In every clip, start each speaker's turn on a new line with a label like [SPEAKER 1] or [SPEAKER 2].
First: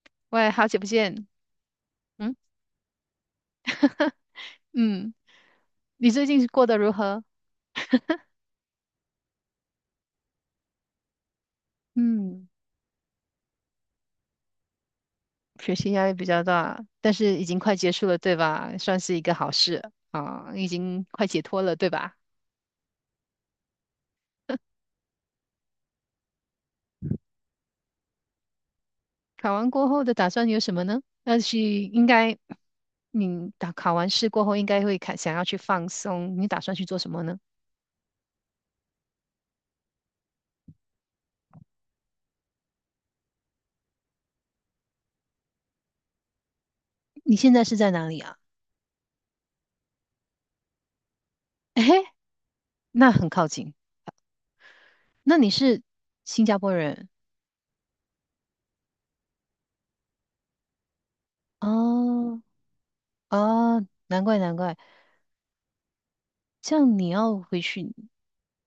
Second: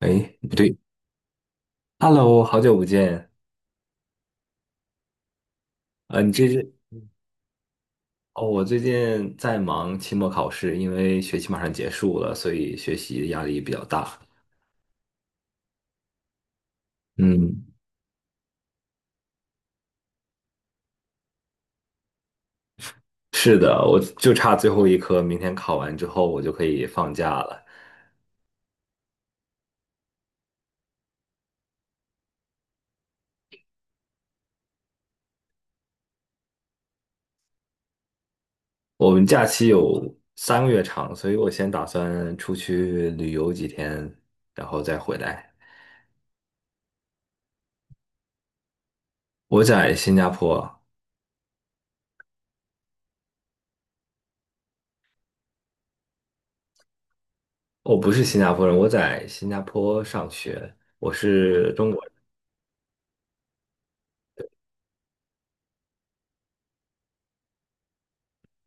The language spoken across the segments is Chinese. [SPEAKER 1] 哎，
[SPEAKER 2] 喂，
[SPEAKER 1] 不
[SPEAKER 2] 好
[SPEAKER 1] 对
[SPEAKER 2] 久不见。嗯
[SPEAKER 1] ，Hello，好久不见。
[SPEAKER 2] 嗯，你
[SPEAKER 1] 啊！
[SPEAKER 2] 最
[SPEAKER 1] 你
[SPEAKER 2] 近
[SPEAKER 1] 这
[SPEAKER 2] 过
[SPEAKER 1] 是？
[SPEAKER 2] 得如何？
[SPEAKER 1] 哦，我最近在忙期末考试，因为学期马上结束了，
[SPEAKER 2] 嗯，
[SPEAKER 1] 所以学习压力比较大。
[SPEAKER 2] 学习压力比较大，但是已经
[SPEAKER 1] 嗯，
[SPEAKER 2] 快结束了，对吧？算是一个好事啊，已经快解脱了，对吧？
[SPEAKER 1] 是的，我就差最后一科，明天考完之后我就可以放假了。
[SPEAKER 2] 考完过后的打算有什么呢？要去，应该你打考完试过后，应该会看想要去放松，你打算去做什么呢？
[SPEAKER 1] 我们假期有三个月长，所以我先打算出去旅游几天，然后再回来。
[SPEAKER 2] 你现在是在哪里啊？
[SPEAKER 1] 我在新加坡。
[SPEAKER 2] 诶，那很靠近。那你是新加坡人
[SPEAKER 1] 我不是新加坡人，我在新加坡上学，我是中国。
[SPEAKER 2] 哦。哦，难怪难怪。这样你要回去，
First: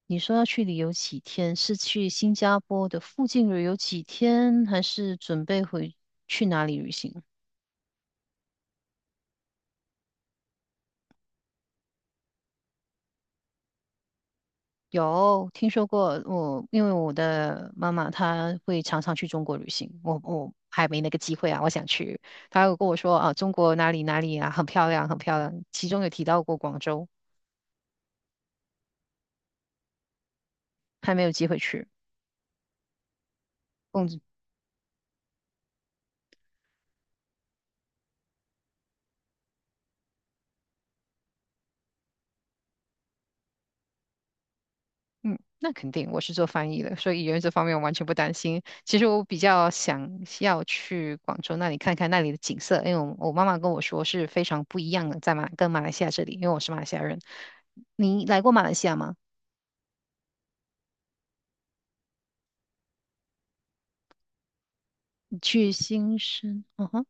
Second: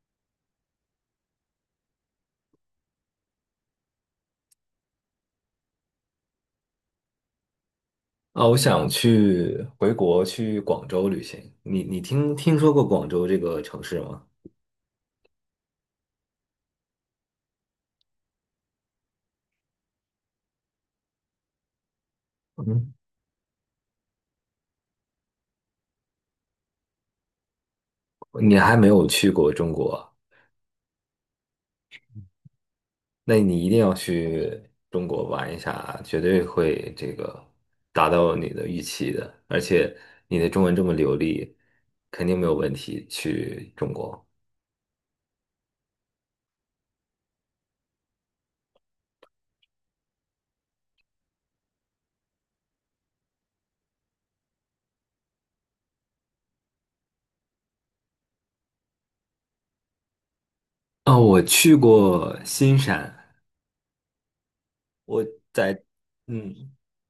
[SPEAKER 2] 你说要去旅游几天？是去新加坡的附近旅游几天，还是准备回去哪里旅行？
[SPEAKER 1] 啊，我想去回国去广州旅行。你听说过广州这个城市吗？
[SPEAKER 2] 有听说过我，因为我的妈妈她会常常去中国旅行，我还没那个机会啊，我想去。她有跟
[SPEAKER 1] 嗯，
[SPEAKER 2] 我说啊，中国哪里哪里啊，很漂亮，很漂亮，其中有提到过广州，
[SPEAKER 1] 你还没有去过中国，
[SPEAKER 2] 还没有机会去。
[SPEAKER 1] 那你一定要去中国玩一下，绝对会这个达到你的预期的。而且你的中文这么流利，肯定没有问题去中国。
[SPEAKER 2] 嗯，那肯定，我是做翻译的，所以语言这方面我完全不担心。其实我比较想要去广州那里看看那里的景色，因为我妈妈跟我说是非常不一样的，在马跟马来西亚这里，因为我是马来西亚人。你来过马来西亚吗？
[SPEAKER 1] 啊，我去过新山。
[SPEAKER 2] 你去新生，
[SPEAKER 1] 嗯。
[SPEAKER 2] 嗯哼，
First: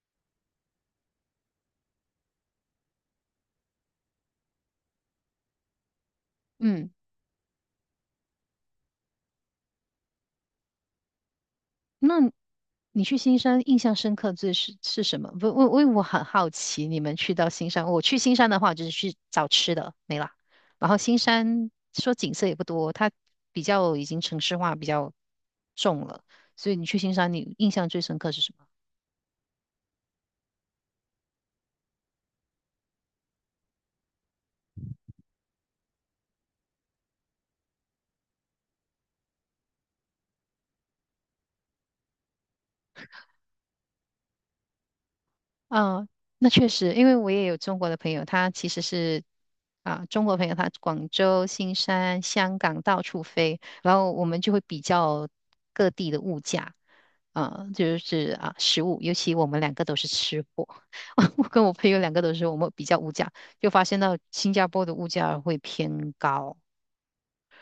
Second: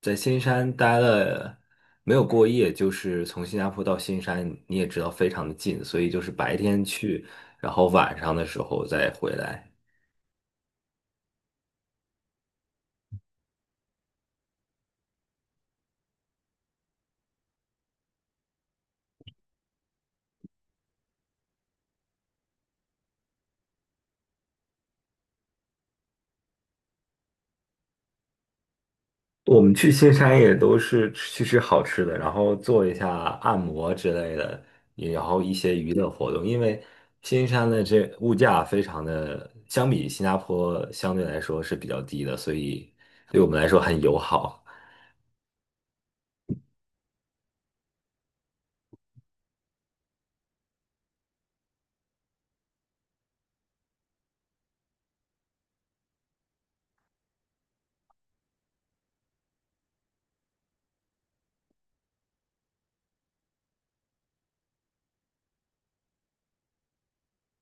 [SPEAKER 1] 在新山待了没有过夜，就是从新加坡到新山，你也知道非常的近，所以就是白天
[SPEAKER 2] 嗯。
[SPEAKER 1] 去，然后晚上的时候再回来。
[SPEAKER 2] 那你去新山印象深刻最是什么？不，我很好奇，你们去到新山，我去新山的话就是去找吃的，没了。然后新山说景色也不多，它比较已经城市化比较重了，所以你去新山，你印象最深刻是什么？
[SPEAKER 1] 我们去新山也都是去吃好吃的，然后做一下按摩之类的，也然后一些娱乐活动。因为新山的这物价非常的，相比新加坡相对来说是比较低的，所以对我们来说很友好。
[SPEAKER 2] 啊，那确实，因为我也有中国的朋友，他其实是啊，中国朋友他广州、新山、香港到处飞，然后我们就会比较各地的物价啊，就是啊食物，尤其我们两个都是吃货，我跟我朋友两个都是我们比较物价，就发现到新加坡的物价会偏高，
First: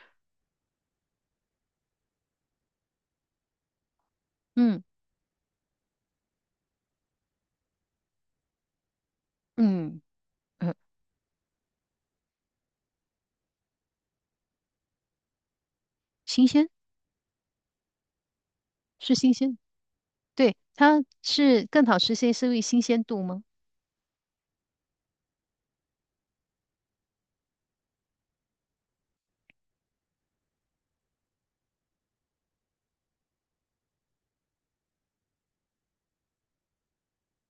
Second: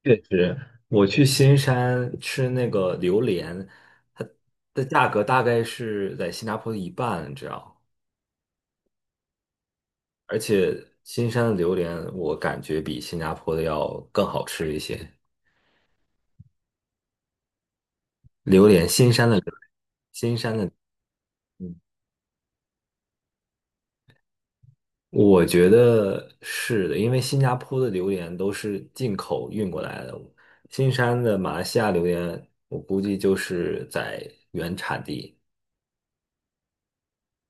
[SPEAKER 1] 确实，我去新山吃那个榴莲，它
[SPEAKER 2] 嗯
[SPEAKER 1] 的价格大概是在新加坡的一半你知道？
[SPEAKER 2] 嗯
[SPEAKER 1] 而
[SPEAKER 2] 嗯，
[SPEAKER 1] 且新山的榴莲我感觉比新加坡的要更好吃一些。
[SPEAKER 2] 新鲜
[SPEAKER 1] 榴莲，
[SPEAKER 2] 是新鲜，
[SPEAKER 1] 新
[SPEAKER 2] 对，
[SPEAKER 1] 山的。
[SPEAKER 2] 它是
[SPEAKER 1] 嗯，
[SPEAKER 2] 更好吃些，是因为新鲜度吗？
[SPEAKER 1] 我觉得是的，因为新加坡的榴莲都是进口运过来的，新山的马来西亚榴莲，我估计就是在原产地。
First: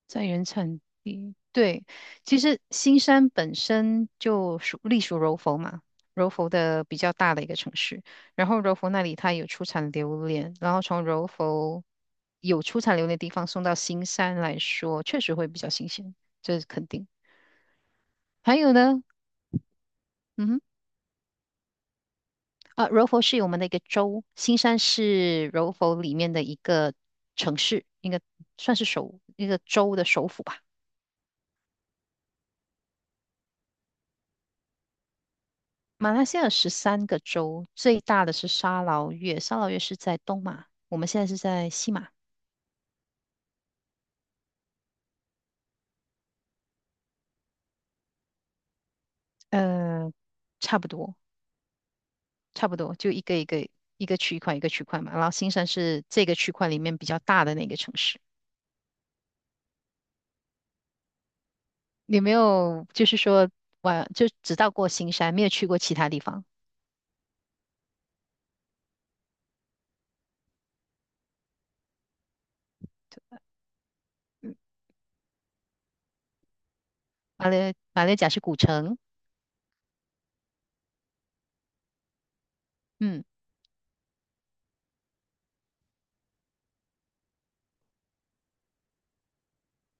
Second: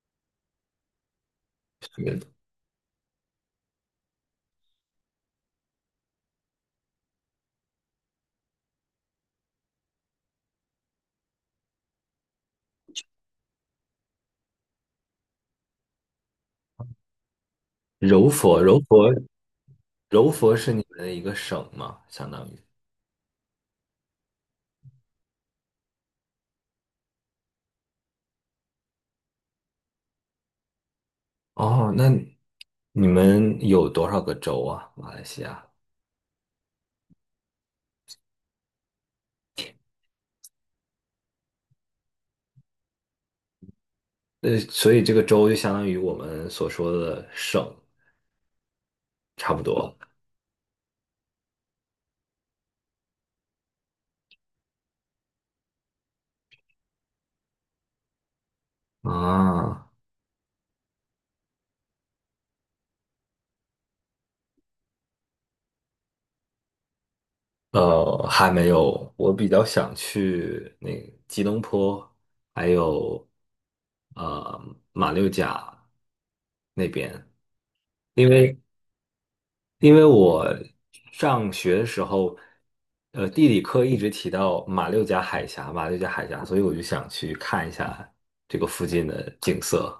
[SPEAKER 2] 在原产地，对，
[SPEAKER 1] 是的。
[SPEAKER 2] 其实新山本身就属隶属柔佛嘛，柔佛的比较大的一个城市。然后柔佛那里它有出产榴莲，然后从柔佛有出产榴莲的地方送到新山来说，确实会比较新鲜，这是肯定。
[SPEAKER 1] 柔
[SPEAKER 2] 还
[SPEAKER 1] 佛，
[SPEAKER 2] 有
[SPEAKER 1] 柔
[SPEAKER 2] 呢，
[SPEAKER 1] 佛柔
[SPEAKER 2] 嗯
[SPEAKER 1] 佛
[SPEAKER 2] 哼，
[SPEAKER 1] 是你们的一个省吗？相当于。
[SPEAKER 2] 啊，柔佛是我们的一个州，新山是柔佛里面的一个城市，应该算是首一个州的首府吧。
[SPEAKER 1] 哦，那你们有多少个州啊？马来西亚？
[SPEAKER 2] 马来西亚有13个州，最大的是沙劳越，沙劳越是在东马，我们现在是在西马，
[SPEAKER 1] 所以这个州就相当于我们所说的省，差不多。
[SPEAKER 2] 呃，差不多，差不多，就一个一个一个区块一个区块嘛。然后新山是这个区块里面比较大的那个城市。
[SPEAKER 1] 啊，
[SPEAKER 2] 你没有就是说玩，就只到过新山，没有去过其他地方。
[SPEAKER 1] 还没有，我比较想去那个吉隆坡，还有
[SPEAKER 2] 嗯
[SPEAKER 1] 马六甲那边，
[SPEAKER 2] 马六甲
[SPEAKER 1] 因
[SPEAKER 2] 是古
[SPEAKER 1] 为
[SPEAKER 2] 城，
[SPEAKER 1] 因为我上学的时候，
[SPEAKER 2] 嗯，
[SPEAKER 1] 地理课一直提到马六甲海峡，马六甲海峡，所以我就想去看一下这个附近的景色。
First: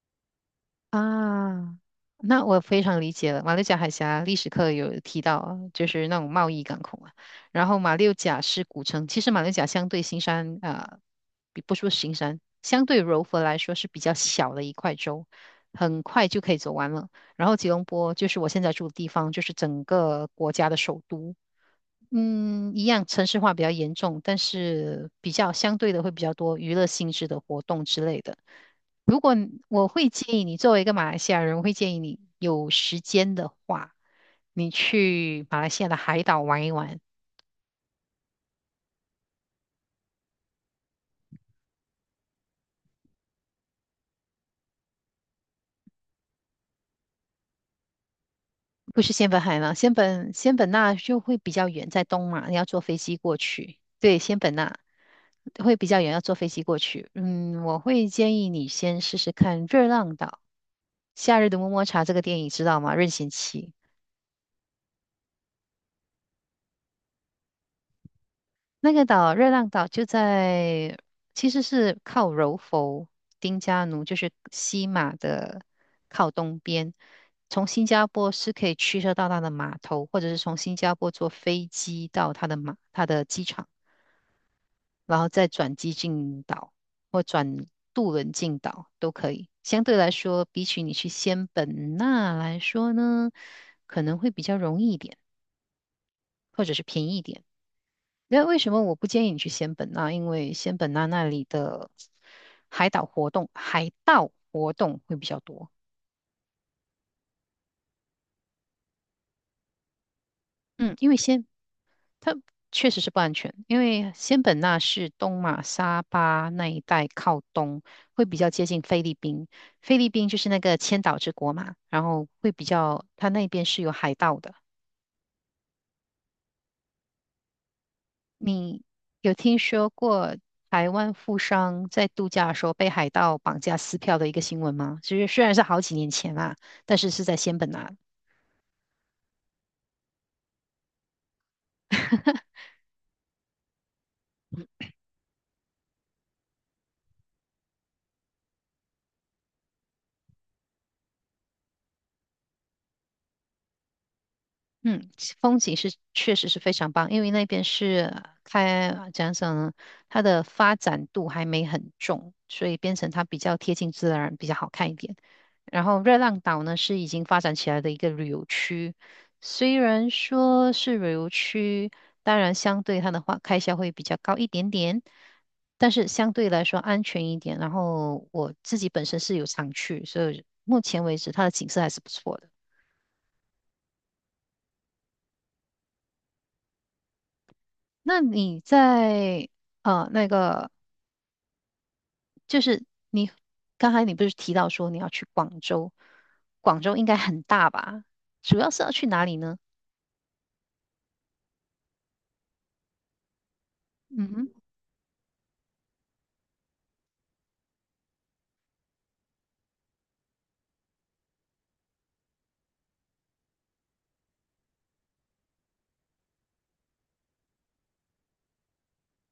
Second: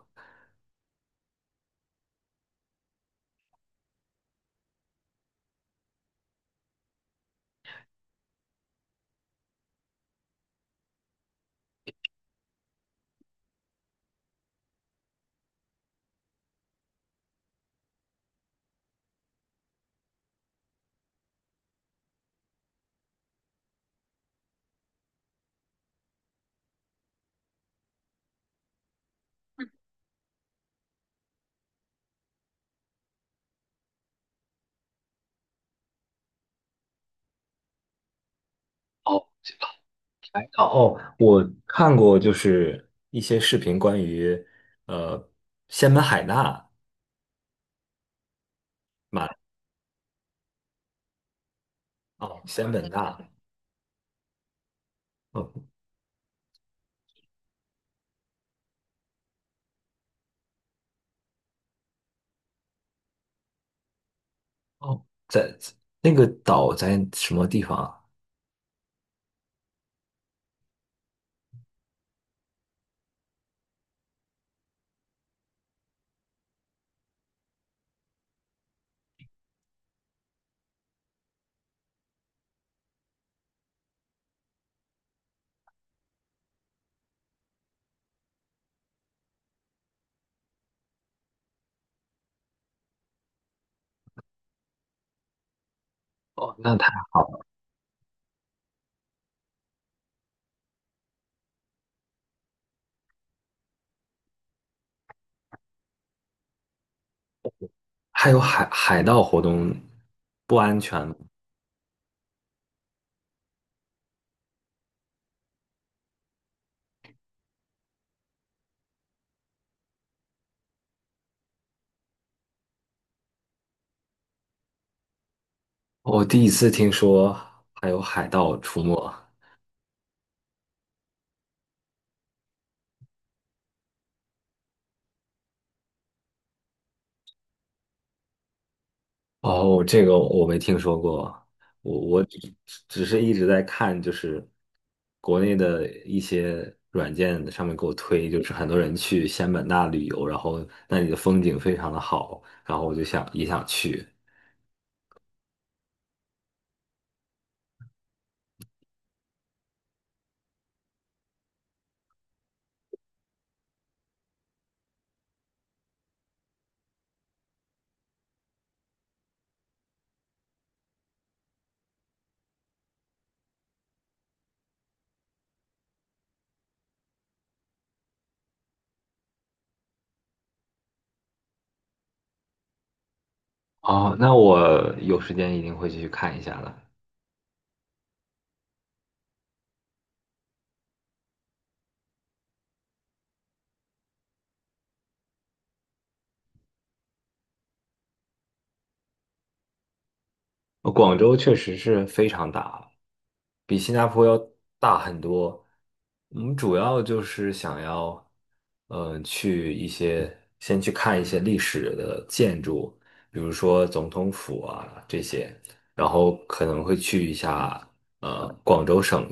[SPEAKER 2] 啊，那我非常理解了。马六甲海峡历史课有提到啊就是那种贸易港口啊。然后马六甲是古城，其实马六甲相对新山啊，比不说新山，相对柔佛来说是比较小的一块州，很快就可以走完了。然后吉隆坡就是我现在住的地方，就是整个国家的首都。嗯，一样城市化比较严重，但是比较相对的会比较多娱乐性质的活动之类的。如果你我会建议你，作为一个马来西亚人，我会建议你有时间的话，你去马来西亚的海岛玩一玩，
[SPEAKER 1] 哦，这个海岛。哦，我看过就是一些视频关于呃仙本海纳
[SPEAKER 2] 不是仙本
[SPEAKER 1] 马。
[SPEAKER 2] 海吗？仙本那就会比较远，在东
[SPEAKER 1] 哦，
[SPEAKER 2] 马，你要
[SPEAKER 1] 仙
[SPEAKER 2] 坐
[SPEAKER 1] 本
[SPEAKER 2] 飞
[SPEAKER 1] 那。
[SPEAKER 2] 机过去。对，仙本那
[SPEAKER 1] 哦
[SPEAKER 2] 会比较远，要坐飞机过去。嗯，我会建议你先试试看《热浪岛》《夏日的么么茶》这个电影，知道吗？任贤齐。
[SPEAKER 1] 哦在那个岛在什么地方啊？
[SPEAKER 2] 那个岛热浪岛就在，其实是靠柔佛、丁加奴，就是西马的靠东边。从新加坡是可以驱车到它的码头，或者是从新加坡坐飞机到它的机场，然后再转机进岛或转渡轮进岛都可以。相对来说，比起你去仙本那来说呢，可能会比较容易一点，
[SPEAKER 1] 哦，
[SPEAKER 2] 或者
[SPEAKER 1] 那
[SPEAKER 2] 是
[SPEAKER 1] 太
[SPEAKER 2] 便宜
[SPEAKER 1] 好
[SPEAKER 2] 一点。
[SPEAKER 1] 了。
[SPEAKER 2] 那为什么我不建议你去仙本那？因为仙本那那里的海岛活动，海盗活动会比较多。
[SPEAKER 1] 还有海盗活动，不？
[SPEAKER 2] 嗯，因为仙它确实是不安全，因为仙本那是东马沙巴那一带靠东，会比较接近菲律宾。菲律宾就是那个千岛之国嘛，然后会比较，它那边是有海盗的。
[SPEAKER 1] 我第一次听说还有海盗出
[SPEAKER 2] 你
[SPEAKER 1] 没。
[SPEAKER 2] 有听说过台湾富商在度假的时候被海盗绑架撕票的一个新闻吗？就是虽然是好几年前啦，但是是在仙本那。
[SPEAKER 1] 哦，这个我没听说过。我只 只是一直在看，就是国内的一些软件上面给我推，就是很多人去仙本那旅游，然后那里的风景非常的好，然后我就想也想去。
[SPEAKER 2] 嗯，其风景是确实是非常棒，因为那边是开讲讲呢，它的发展度还没很重，所以变成它比较贴近自然，比较好看一点。然后热浪岛呢是已经发展起来的一个旅游区，虽然说是旅游区，当然相对它的话开销会比较高一点点，但是相对来说安全一点。然后我自己本身是有常去，所以目前为止它的景色还是不错的。
[SPEAKER 1] 哦，那我有时间一定会去看一下的。
[SPEAKER 2] 那你在那个，就是你刚才你不是提到说你要去广州，广州应该很大吧？主要是要去哪里呢？
[SPEAKER 1] 广州确实是非常大了，比新加坡
[SPEAKER 2] 嗯
[SPEAKER 1] 要
[SPEAKER 2] 哼，
[SPEAKER 1] 大很多。我们主要就是想要，去一些先去看一些历史的建筑，比如说总统府啊这些，然后可能会去一下广州省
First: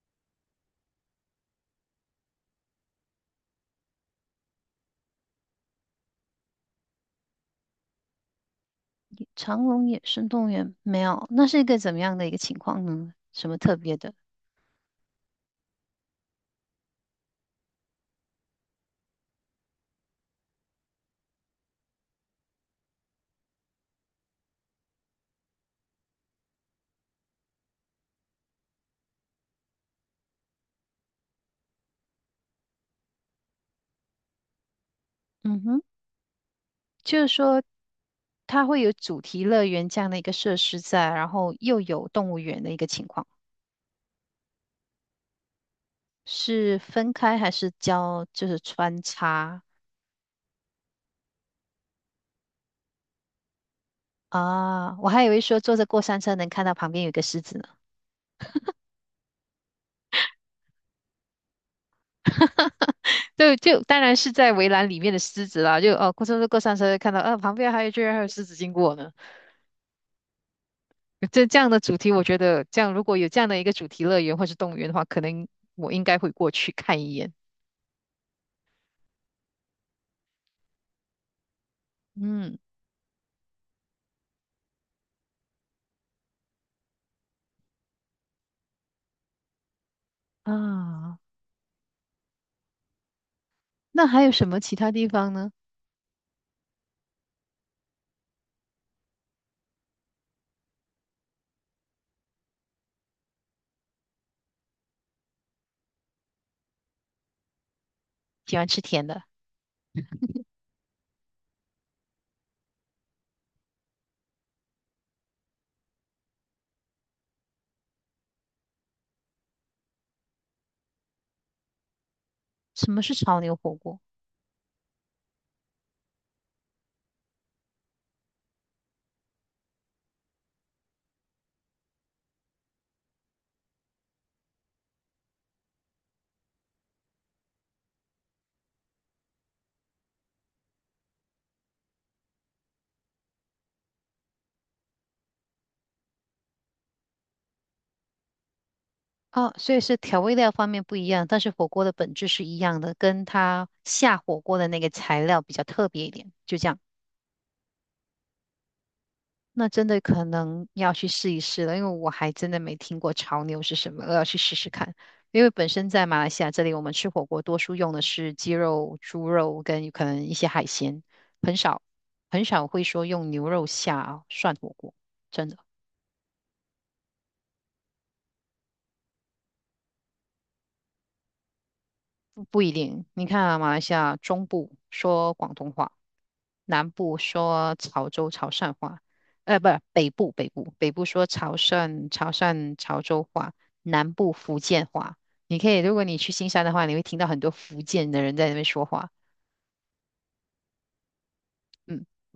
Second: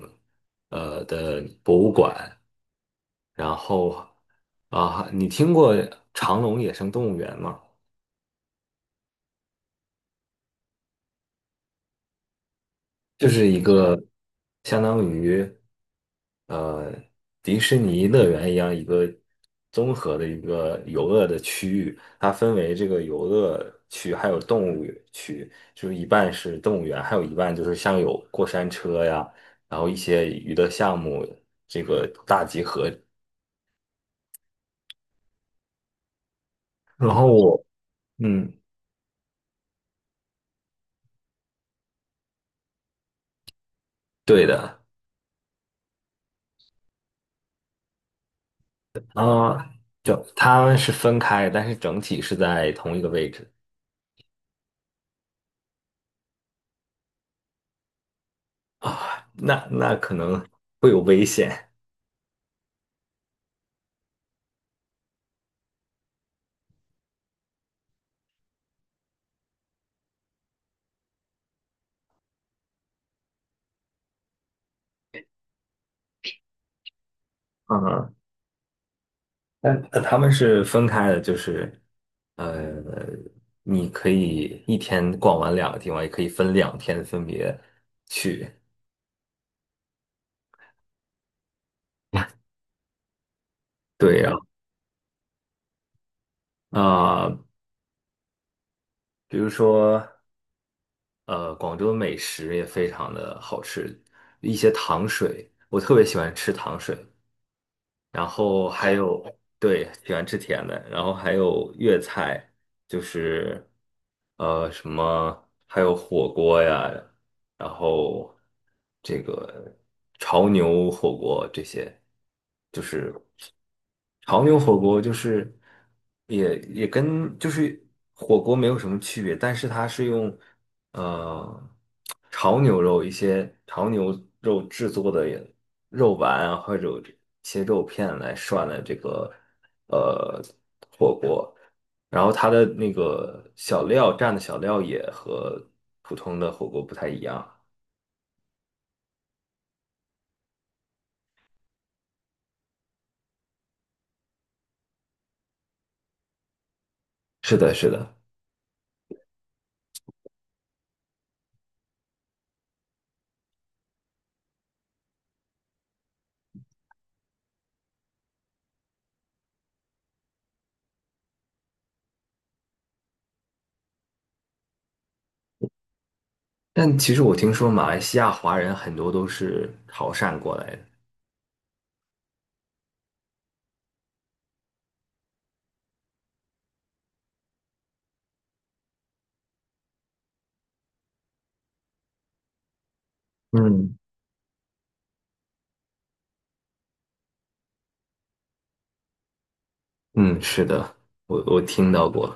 [SPEAKER 1] 的博物馆，然后啊，你听过长隆野生动物园吗？
[SPEAKER 2] 长隆野生动物园没有，那是一个怎么样的一个情况呢？
[SPEAKER 1] 就是
[SPEAKER 2] 什么
[SPEAKER 1] 一
[SPEAKER 2] 特别
[SPEAKER 1] 个
[SPEAKER 2] 的？
[SPEAKER 1] 相当于呃迪士尼乐园一样一个综合的一个游乐的区域，它分为这个游乐区还有动物区，就是一半是动物园，还有一半就是像有过山车呀，然后一些娱乐项目这个大集合。
[SPEAKER 2] 嗯哼，
[SPEAKER 1] 然
[SPEAKER 2] 就
[SPEAKER 1] 后
[SPEAKER 2] 是说
[SPEAKER 1] 我嗯。
[SPEAKER 2] 它会有主题乐园这样的一个设施在，然后又有动物园的一个情况，
[SPEAKER 1] 对的。
[SPEAKER 2] 是分开还是就是穿
[SPEAKER 1] 啊，
[SPEAKER 2] 插
[SPEAKER 1] 就他们是分开，但是整体是在同一个位置。
[SPEAKER 2] 啊？我还以为说坐着过山车能看到旁边有一个狮子呢。
[SPEAKER 1] 啊，那可能会有危险。
[SPEAKER 2] 就当然是在围栏里面的狮子啦，就哦，过山车看到，啊，旁边还有居然还有狮子经过呢。这样的主题，我觉得这样如果有这样的一个主题乐园或是动物园的话，可能我应该会过去看一眼。
[SPEAKER 1] 嗯，那他们是分开的，就是
[SPEAKER 2] 嗯
[SPEAKER 1] 呃，你可以一天逛完两个地方，也可以分两天分别去。
[SPEAKER 2] 啊，那
[SPEAKER 1] 对
[SPEAKER 2] 还
[SPEAKER 1] 呀，
[SPEAKER 2] 有什么其他地方呢？
[SPEAKER 1] 啊，比如说广州的美食也非常的好吃，一些糖水，我特别喜欢吃糖水，然
[SPEAKER 2] 喜欢
[SPEAKER 1] 后
[SPEAKER 2] 吃
[SPEAKER 1] 还
[SPEAKER 2] 甜
[SPEAKER 1] 有
[SPEAKER 2] 的，
[SPEAKER 1] 对喜欢吃甜的，然后还有粤菜，就是。什么还有火锅呀，然后这个潮牛火锅这些，就
[SPEAKER 2] 什么
[SPEAKER 1] 是
[SPEAKER 2] 是潮牛火锅？
[SPEAKER 1] 潮牛火锅就是也跟就是火锅没有什么区别，但是它是用呃潮牛肉一些潮牛肉制作的肉丸啊或者切肉片来涮的这个。呃。然后它的那个小料蘸的小料也和普通的火锅不太一样。
[SPEAKER 2] 哦，所以是调味料方面不一样，但是火锅的本质是一样的，跟它下火锅的那个材料比较特别一点，就这样。
[SPEAKER 1] 是的，是的。
[SPEAKER 2] 那真的可能要去试一试了，因为我还真的没听过潮牛是什么，我要去试试看。因为本身在马来西亚这里，我们吃火锅多数用的是鸡肉、猪肉跟可能一些海鲜，很少很少会说用牛肉下涮火锅，真的
[SPEAKER 1] 但其实我听说马来西亚华人很多都是潮汕过来的。
[SPEAKER 2] 不一定。你看啊，马来西亚中部说广东话。南部说潮州潮汕话，呃，不，是北部说潮州话，
[SPEAKER 1] 嗯，
[SPEAKER 2] 南部福建话。你可以，如果你去新山的话，你会听到很多福建的人在那边说话。
[SPEAKER 1] 嗯，是的，我听
[SPEAKER 2] 嗯。
[SPEAKER 1] 到过。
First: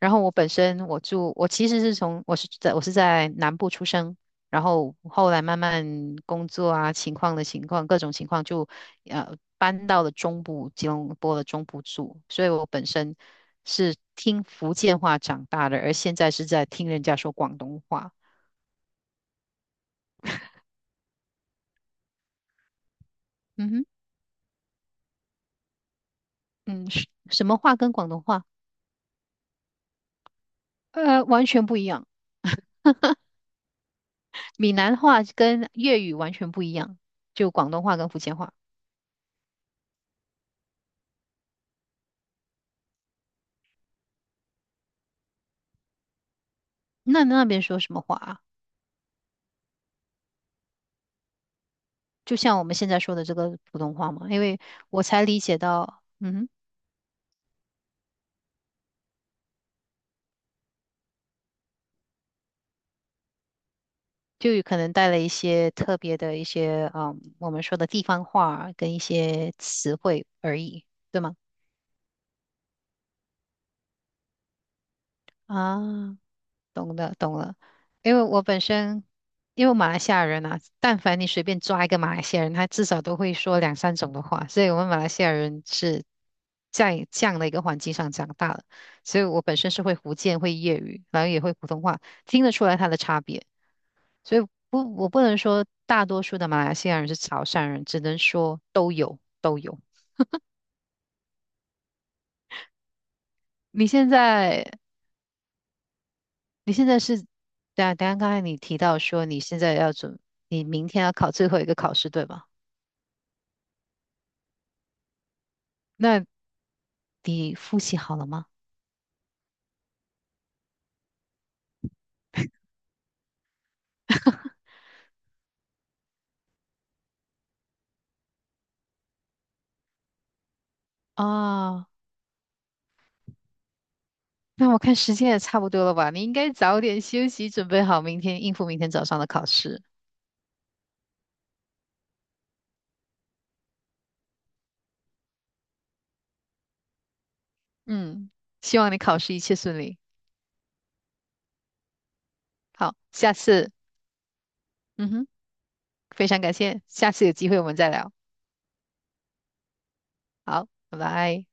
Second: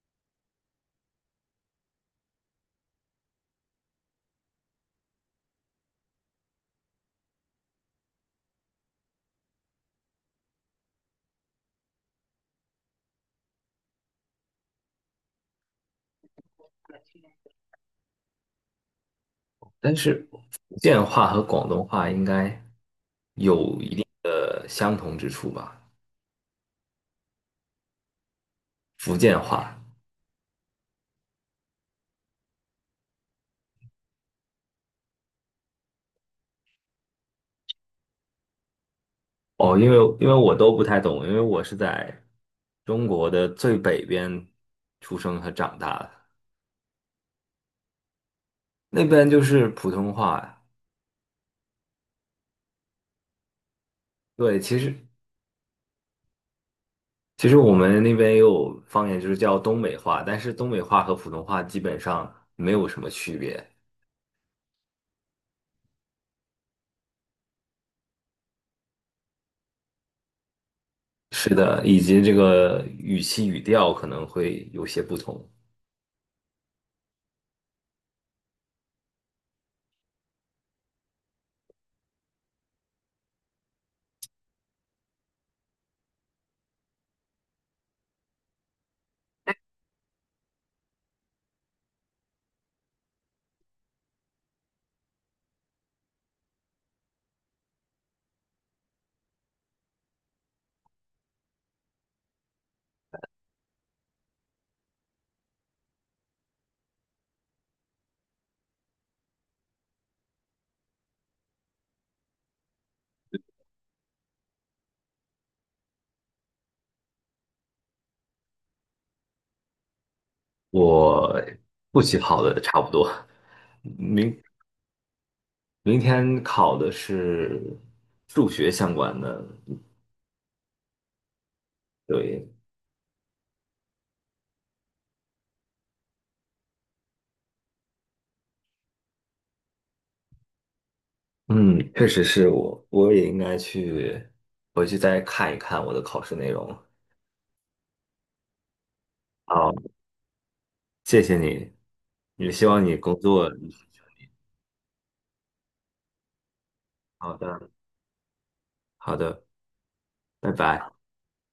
[SPEAKER 2] 然后我本身我住，我其实是从我是在南部出生，然后后来慢慢工作啊情况各种情况就搬到了中部吉隆坡的中部住，所以我本身是听福建话长大的，而现在是在听人家说广东话。
[SPEAKER 1] 但是福建话和广东话应该
[SPEAKER 2] 嗯
[SPEAKER 1] 有
[SPEAKER 2] 哼，
[SPEAKER 1] 一定的相同之处吧？
[SPEAKER 2] 嗯，是什么话跟广东话？
[SPEAKER 1] 福建话。
[SPEAKER 2] 呃，完全不一样。闽南话跟粤语完全不一样，就广东话跟福建话。
[SPEAKER 1] 哦，因为我都不太懂，因为我是在中国的最北边出生和长大的。
[SPEAKER 2] 那那边说什么话啊？
[SPEAKER 1] 那边就是普通话。
[SPEAKER 2] 就像我们现在说的这个普通话嘛，因
[SPEAKER 1] 对，
[SPEAKER 2] 为
[SPEAKER 1] 其实
[SPEAKER 2] 我才理解到，嗯哼
[SPEAKER 1] 其实我们那边也有方言，就是叫东北话，但是东北话和普通话基本上没有什么区别。
[SPEAKER 2] 就有可能带了一些特别的一些，嗯，我们说的地方话跟一些词汇而已，对吗？
[SPEAKER 1] 是的，以及这个语气语调可能会有些不同。
[SPEAKER 2] 啊，懂了，懂了。因为我本身，因为马来西亚人啊，但凡你随便抓一个马来西亚人，他至少都会说2、3种的话，所以我们马来西亚人是在这样的一个环境上长大的，所以我本身是会福建、会粤语，然后也会普通话，听得出来它的差别。所以不，我不能说大多数的马来西亚人是潮汕人，只能说都有都有。你现在你现在是，等啊，等下刚才你提到说你现在要准，你明天要考最后一个考试，对吧？那你复习好了吗？
[SPEAKER 1] 我复习好的差不多，明明天考的是数学相关的。
[SPEAKER 2] 啊，
[SPEAKER 1] 对，
[SPEAKER 2] 那我看时间也差不多了吧，你应该早点休息，准备好明天应付明天早上的考试。
[SPEAKER 1] 嗯，确实是我，也应该去回去再看一看我的考试内容。
[SPEAKER 2] 嗯，希望你考试一切
[SPEAKER 1] 好，
[SPEAKER 2] 顺利。
[SPEAKER 1] 谢谢你，也希望你
[SPEAKER 2] 好，
[SPEAKER 1] 工
[SPEAKER 2] 下
[SPEAKER 1] 作。
[SPEAKER 2] 次，嗯哼，非常感谢，下次有
[SPEAKER 1] 好
[SPEAKER 2] 机会我
[SPEAKER 1] 的，
[SPEAKER 2] 们再聊。
[SPEAKER 1] 好的，拜
[SPEAKER 2] 好，
[SPEAKER 1] 拜。
[SPEAKER 2] 拜拜。